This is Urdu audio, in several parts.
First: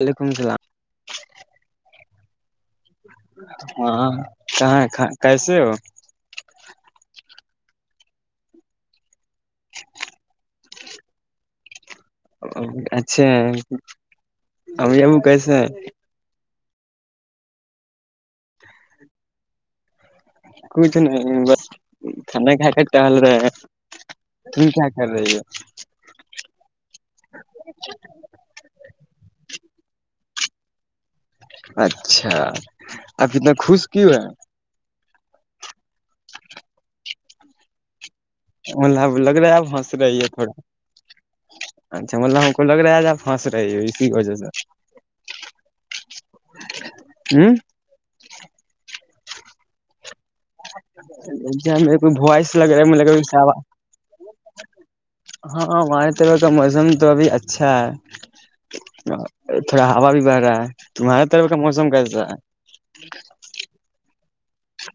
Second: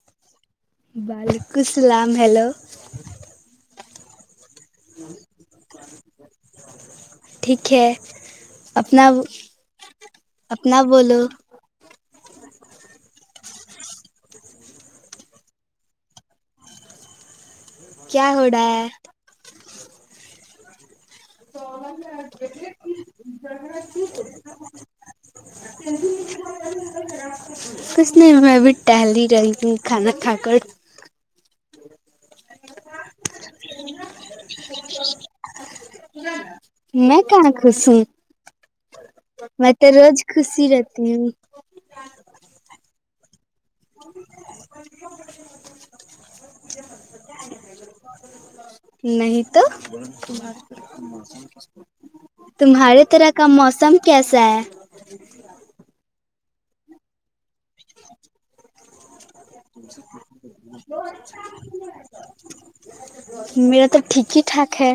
وعلیکم السلام وعلیکم السلام ہیلو [unintelligible] ہاں کہاں کیسے ہو ٹھیک ہے اپنا اپنا بولو اچھا ا ام کیسے کیا ہو رہا ہے ک [unintelligible] ٹہل رہے ہیں تم کیا کر رہی کچھ نہیں میں بھی ٹہل ہی رہی توں کھانا کھا کے کٹ [unintelligible] [unintelligible] اچھا آپ کتنا خوش کیوں ہے میں کنا خوش ہوں ملہ لگ رہا ہے آب میں ہنس تو رہی روز ہے تھوڑا خوشی رہتی ہوں اچھا ملہوں کو لگ رہا ہے ج آب ہاں سر یک سر ہ نہیں تو اچھا میرے کو وائس لگ تمہارے رہا طرح کا ہے موسم کیسا ہے ہاں ہمارے طرف کا موسم تو ابھی اچھا ہے تھوڑا ہا بھی بہھ رہا ہے تمہارے طرف کا موسم کیسا ہے تاکے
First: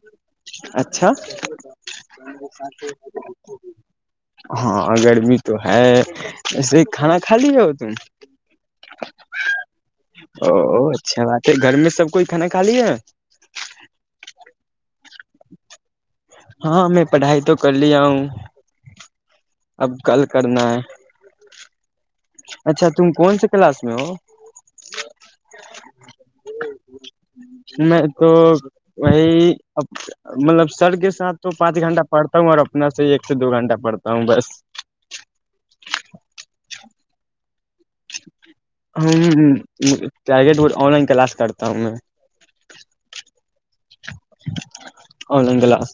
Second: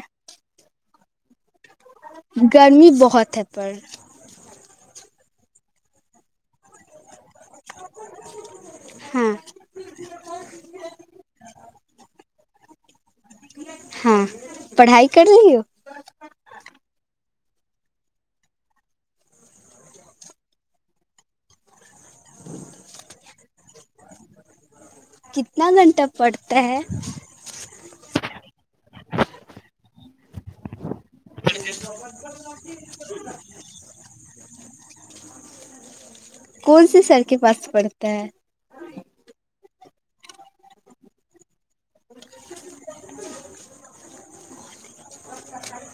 بہت ہے پر [unintelligible] ہاں اگرگر بھی تو ہے ایسے کھانا خالی ہے تم ہاں او اچھا بات ہے گھر میں سب کوئی کھانا کالی ہے ہاں پڑھائی کر رہی ہو ہاں میں پڑھائی تو کر لیا ہوں اب کل کرنا ہے اچھا تم کون سے کلاس میں ہو کتنا گھنٹہ پڑتا ہے میں تو وہی مطلب سر کے ساتھ تو پانچ گھنٹہ پڑتا ہوں اور اپنا سے ہی ایک سے دو گھنٹہ پڑتا ہوں بس [inaudible] کون سی سار کی پس پڑے کہ [unintelligible] ہم ٹارگٹ آن لائن کلاس کرتے تؤ میں آن لائن کلاس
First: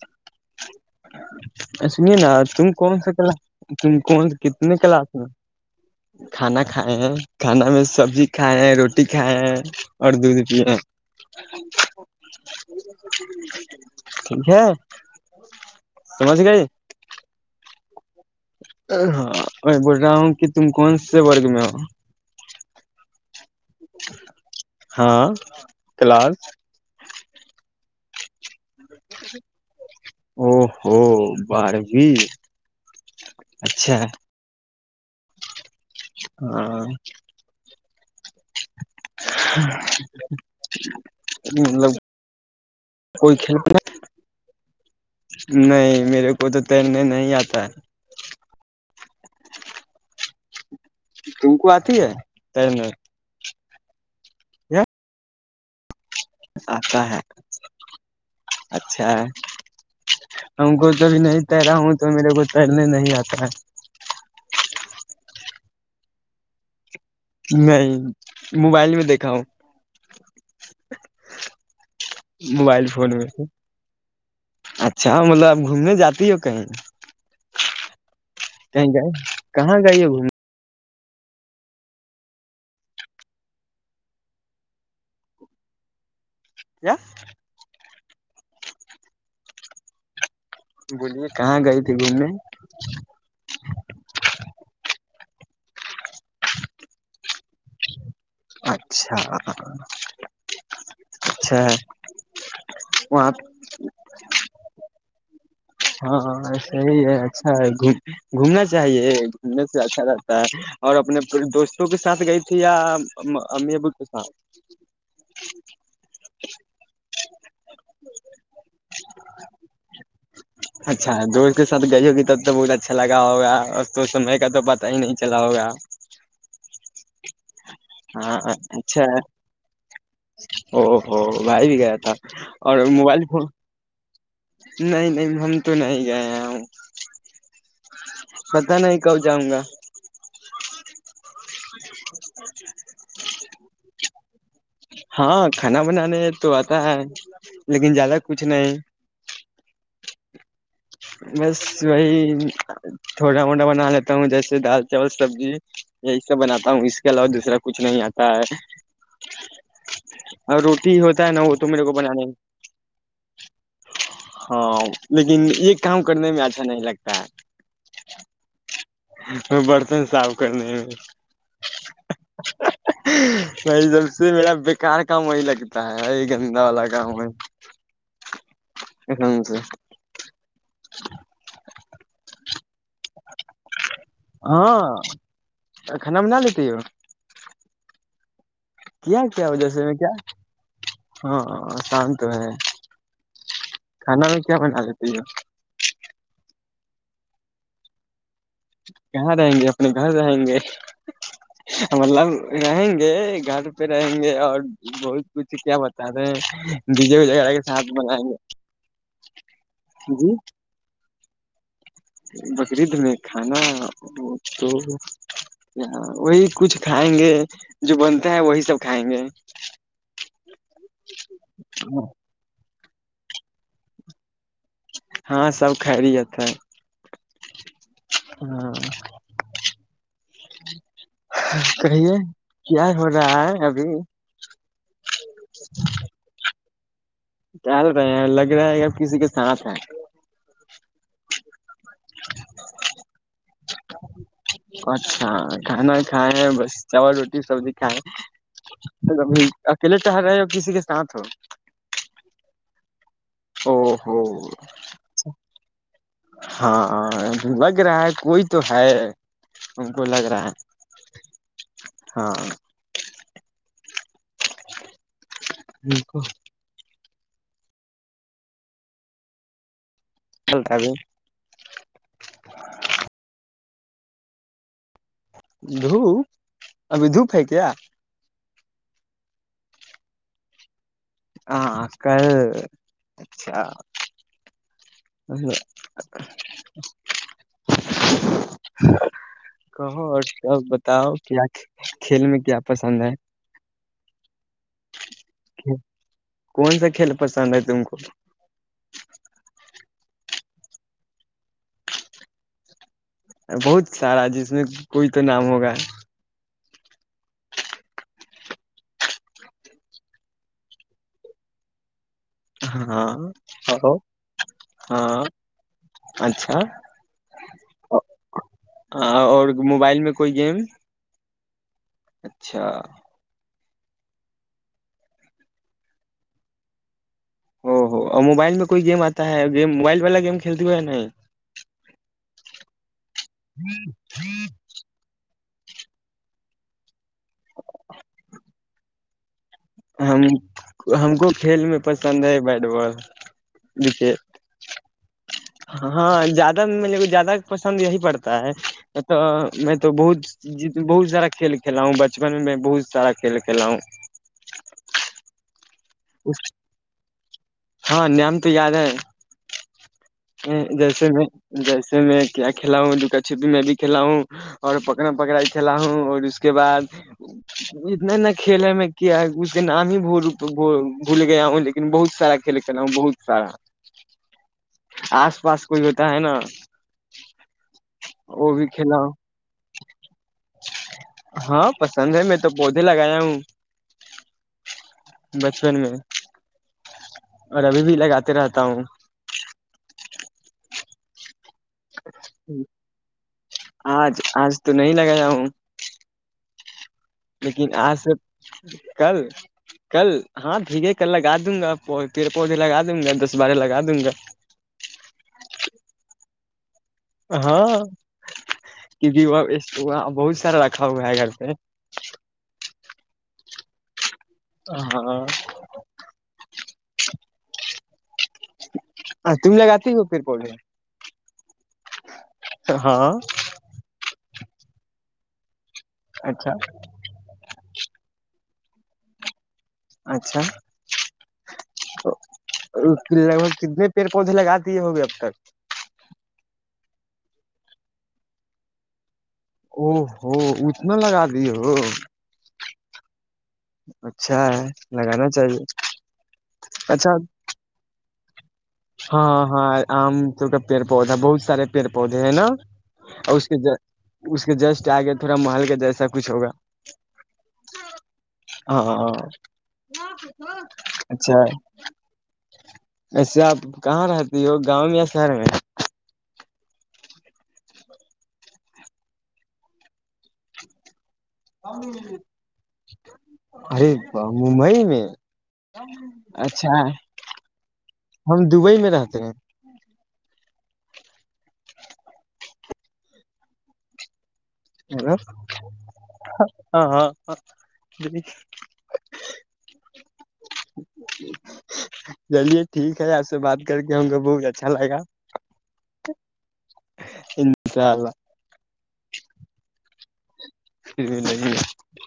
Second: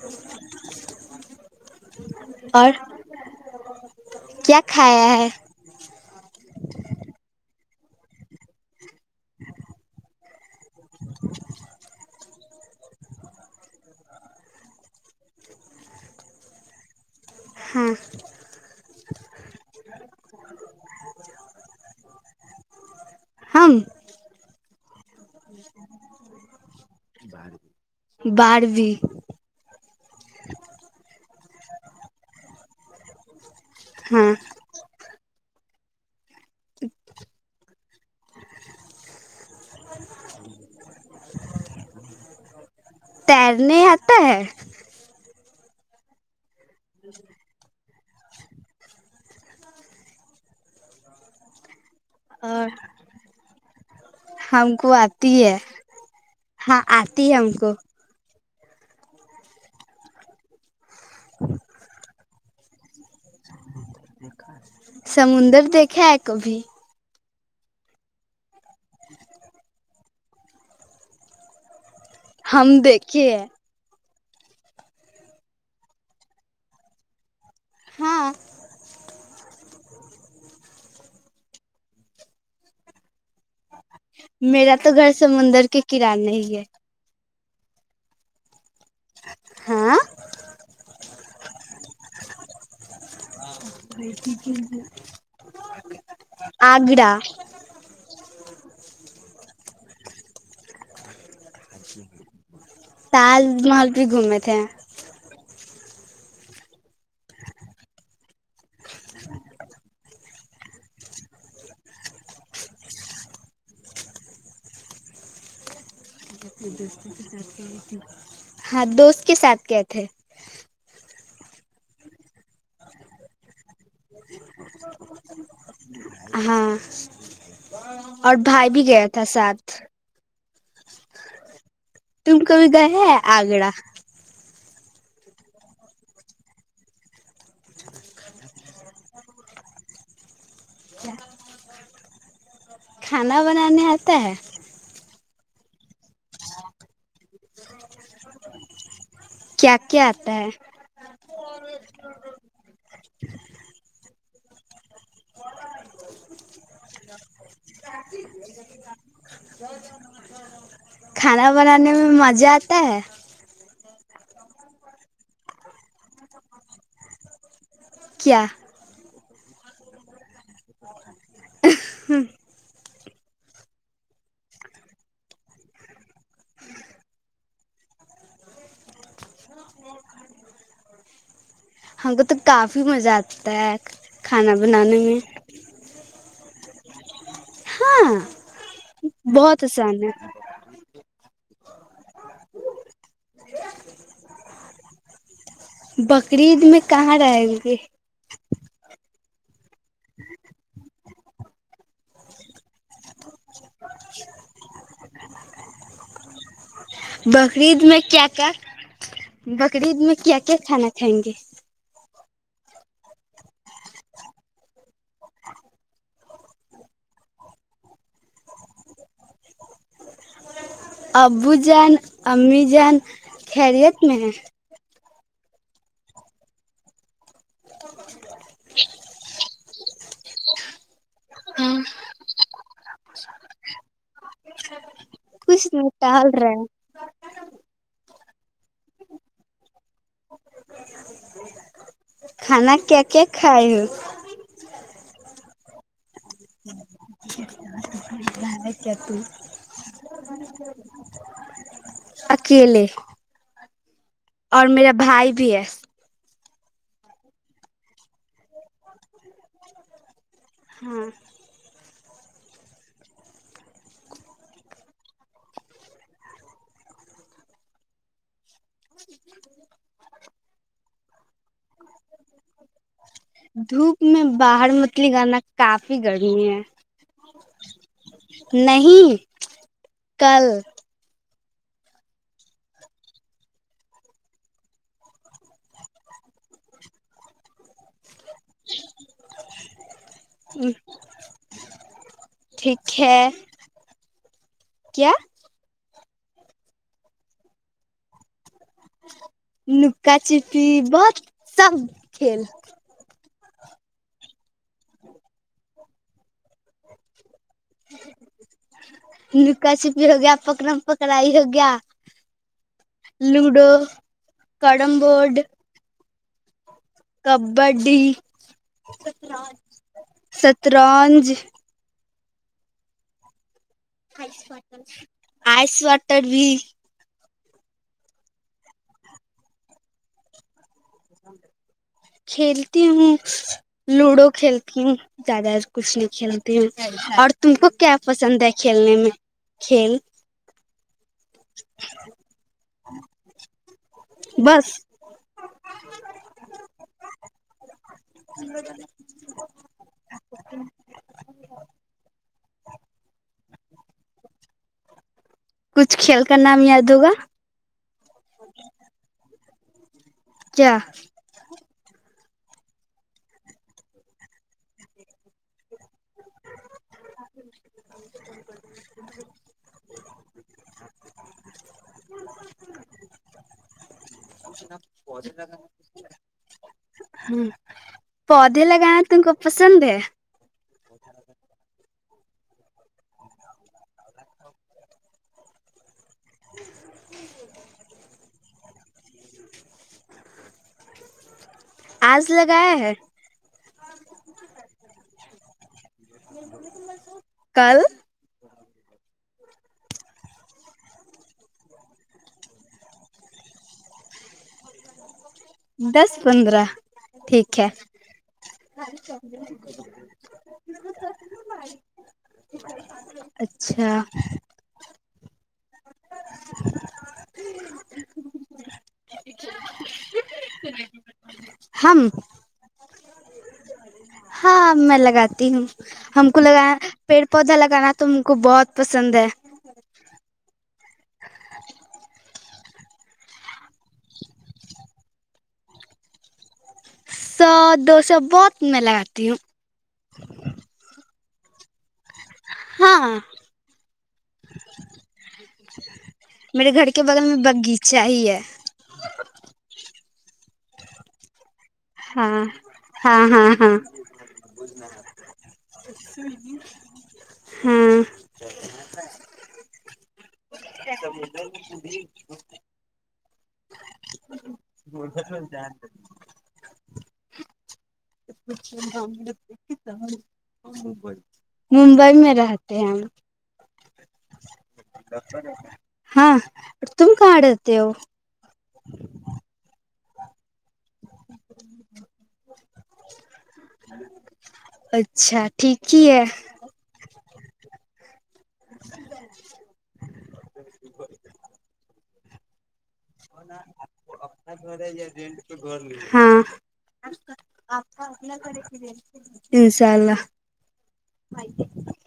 سنیے نا تم اور کون سا کلا تم کون سے کیا کتنے کھایا کلاس میں ہے کھانا کھائے ہیں کھانا میں سبزی کھائےیں ہیں روٹی رٹی کائے اور دودھ پیے ٹھیک ہے سم سے کہئی ہاں ہاں میں بول رہا ہوں کہ تم کون سے وورگ میں ہو ہم ہاں کلاس بارو بار بھی اچھا ج ہاں مطلب کوئی کھیلتے تیرنے آتا ہے نہیں میرے کوئی تو تیرنے نہیں آتا ہے تم کو آ [unintelligible] ا ہے اور [unintelligible] ہم کو آتی ہے ہاں آتی ہے ہم کو اچھا ان کو کبھی نہیں تیرا ہوں تو میرے کو پہلنے نہیں آئے سمندر دیکھے کبھی نہیں موبائل میں دیکھا ہوں ہم موبائل فون دیکھیے میں اچھا مطلب اب گھومنے جاتی ہو کہیں ہاں کیں کیایں کہاں گئیے گھومنے میرا تو گھر سمندر کے کرانے ہی ہے کیا [unintelligible] ہاں [unintelligible] بولیے کہاں گئے تھی گھومنے اگرح اچھا اچھا وہاں تاج محل بھی گھومے تھے ہاں صحیح ہے اچھا ہے گھومنا چاہیے گھومنے سے اچھا رہتا ہے اور اپنے پورے دوستوں کے ساتھ گئی تھی یا امی ابو کے ساتھ ہاں دوست کے ساتھ کیا تھے ا دوست کے سات گئی ہو گی تب تو بہت اچھا لگا ہوگا اور تو سمے کا تو پتا ہی نہیں چلا ہوگا ہاں اور ہاں بھائی بھی اچھا گیا تھا ساتھ او ہوو بدیک تم ک و گ ہے آگڑا نہیں نہیں ہم تو نہیں گئے ہوں پت نہیں کب جاؤں گا [inaudible] کھانا بنانے آتا ہے ہاں کھانا بنانے تو آتا ہے لیکن زیادہ کچھ نہیں کیا کیا آتا ہے بس وہی تھوٹا موٹا بنا لیتا ہوں جیسے دال چاول سبزی یہی سب بنا ہوں اس کے علاوہ دوسرا کچھ نہیں آتا ہے اور روٹی ہوتا ہے نا کھانا وہ تو میرے بنانے کو میں مزہ آتا ہے ہاں لیکن یہ کام کرنے میں اچھا نہیں لگتا ہے کیا برتن صاف کر نہیں نہیں جب سے میرا بیکار کام وہی لگتا ہے وہی گندا والا کام ہے سے [inaudible] وہ تو کافی مزہ آتا ہے کھانا بنانے میں نام نالیتی ہو ہاں کیا کیا بہت وجہ سے آسان میں ہے کیا ہاں ش تو ہے کھانا میں کیا بنا [inaudible] بکری عید میں کہاں رہ گے کہاں رہیں گے اپنے گھر رہیں گے مطلب رہیں گے گھر پہ رہیں گے اور بہت کچھ کیا بتا رہے ہیں ڈی جے وغیرہ کے بقرید ساتھ میں بنائیں کیا کیا بقرید میں گے کیا کیا کھانا کھائیں گے بکری عید میں کھانا وہ تو کیا وہی کچھ کھائیں گے جو بنتا ہے وہی سب کھائیں گے ابو جان امی جان خیریت میں ہاں سب کریی ہےتے ہاں کہیے کیا ہو رہا ہے ابھی کچھ نہیں ٹہل رہا ہے ٹہل رہے ہیں لگ رہا ہے اب کسی کے ساتھ ہے کھانا کیا کیا کھائے ہو اچھا کہنا کھائے ہیں بس چاول روٹی سبزی کھائے کیا تم اکیلے ٹہل رہے ہیں اور کسی کے ساتھ ہو اکیلے او ہو اور میرا بھائی بھی ہے ہاں لگ رہا ہے کوئی تو ہے ان کو لگ رہا ہے ہاں ہاں ان کو [unintelligible] چلتا بھی دھوپ میں باہر م دھوپ ابھی دھوپ ہے کیا نہیں کل ہاں کل اچھا ا [unintelligible] کہو اور سب بتاؤ کیا کھیل میں کیا پسند ہے کیا کون سا کھیل پسند ہے تم کو لوکا چپی بہت سب کل بہت سارا جس میں کوئی تو نام ہوگا لوکا چپی ہو گیا پکڑا پکڑاائی ہو گیا ہاں لوڈو کرڑم ہاں بورڈ اچھا کبڈی اور موبائل میں کوئی گیم سترنج اچھا وار آئس واٹر بھی ا اور موبائل میں کوئی گیم آتا ہے گ موبائل والا گیم کھیلتا کھیلتی ہوں لوڈو کھیلتی ہوں زیادہ کچھ نہیں کھیلتی ہ اور تم کو کیا پسند ہے کھیلنے میں کھیل ہم ہم کو کھیل میں پسند ہے بیٹ بال کرکٹ بس ہاں زیادہ مے کو زیادہ پسند یہی پڑتا ہے تو میں تو بہت بہت سارا کھیل کھیلا ہوں بچپن میں میں بہت سارا کھیل کھیلا ہوں کچھ کھیل کا نام یاد ہوگا ہاں نام تو یاد ہے کیا جیسے میں جیسے میں کیا کھلا ہوں لکا چھپی میں بھی کھلا ہوں اور پکڑا پکڑا کھلا ہوں اور اس کے بعد اتنا ن کھیل ہے میں کیا اس کے نام ہی بول بھول گیا ہوں لن بہت سارا کھیل ک بہت سارا ہ آس پاس کوئی ہوتا ہے نا وہ پودے بھی لگانا کھیلا ہوں تم کو پسند ہے ہاں پسند ہے میں تو پودے لگایا ہوں بچپن میں اور ابھی بھی لگاتے رہتا ہوں آج لگایا ہے آج آج تو نہیں لگایا ہوں لیکن کل آج سے کل کل ہاں بھیگے کل لگا دوں گا تیرے پودے لگا دوں گا دس بارہ لگا دوں گا دس پندرہ ٹھیک ہے ہاں کیونک بہت سارا رکھا ہوا ہے گھر پہ اچھا ہاں ہاں ہاں تم ل گات ہو پھر پودے [unintelligible] ہم ہاں ہاں میں لگاتی ہوں ہم کو اچھا لگانا پیڑ پودا لگانا تم کو بہت پسند ہے اچھا لگ بھگ کتنے پیڑ کون سے لگاتی ہے ہو بھی اب تک سو دو سو بہت میلاگتا او ہو اتنا لگا د [unintelligible] ہاں اچھا ہے لگانا چاہیے میرے گھر کے اچھا بغل میں باغیچہ ہی ہے ہاں ہاں آم تو کا پیڑ پودا بہت سارے پیڑ پودے ہے نا ہاں ہاں اور اس ہاں کے ہاں اس کے جسٹ آگ تھوڑا محل کے جیسا کچھ ہوگا ہاں ہاں اچھا ایسے آپ کہاں رہتی ہو گاؤں میں یا شہر میں [unintelligible] ممبئی میں رہتے ہیں ہم ارے ممبئی میں ہاں اچھا تم کہاں رہتے ہو ہم دبئی میں رہتے ہیں ہ [unintelligible] ہ ہاں ہاں ہاں د [inaudible] [inaudible] جلیے [inaudible] نا گ لگا ہے ر [unintelligible] ان شاء اللہ انشاءاللہ [inaudible] یہ ل [unintelligible]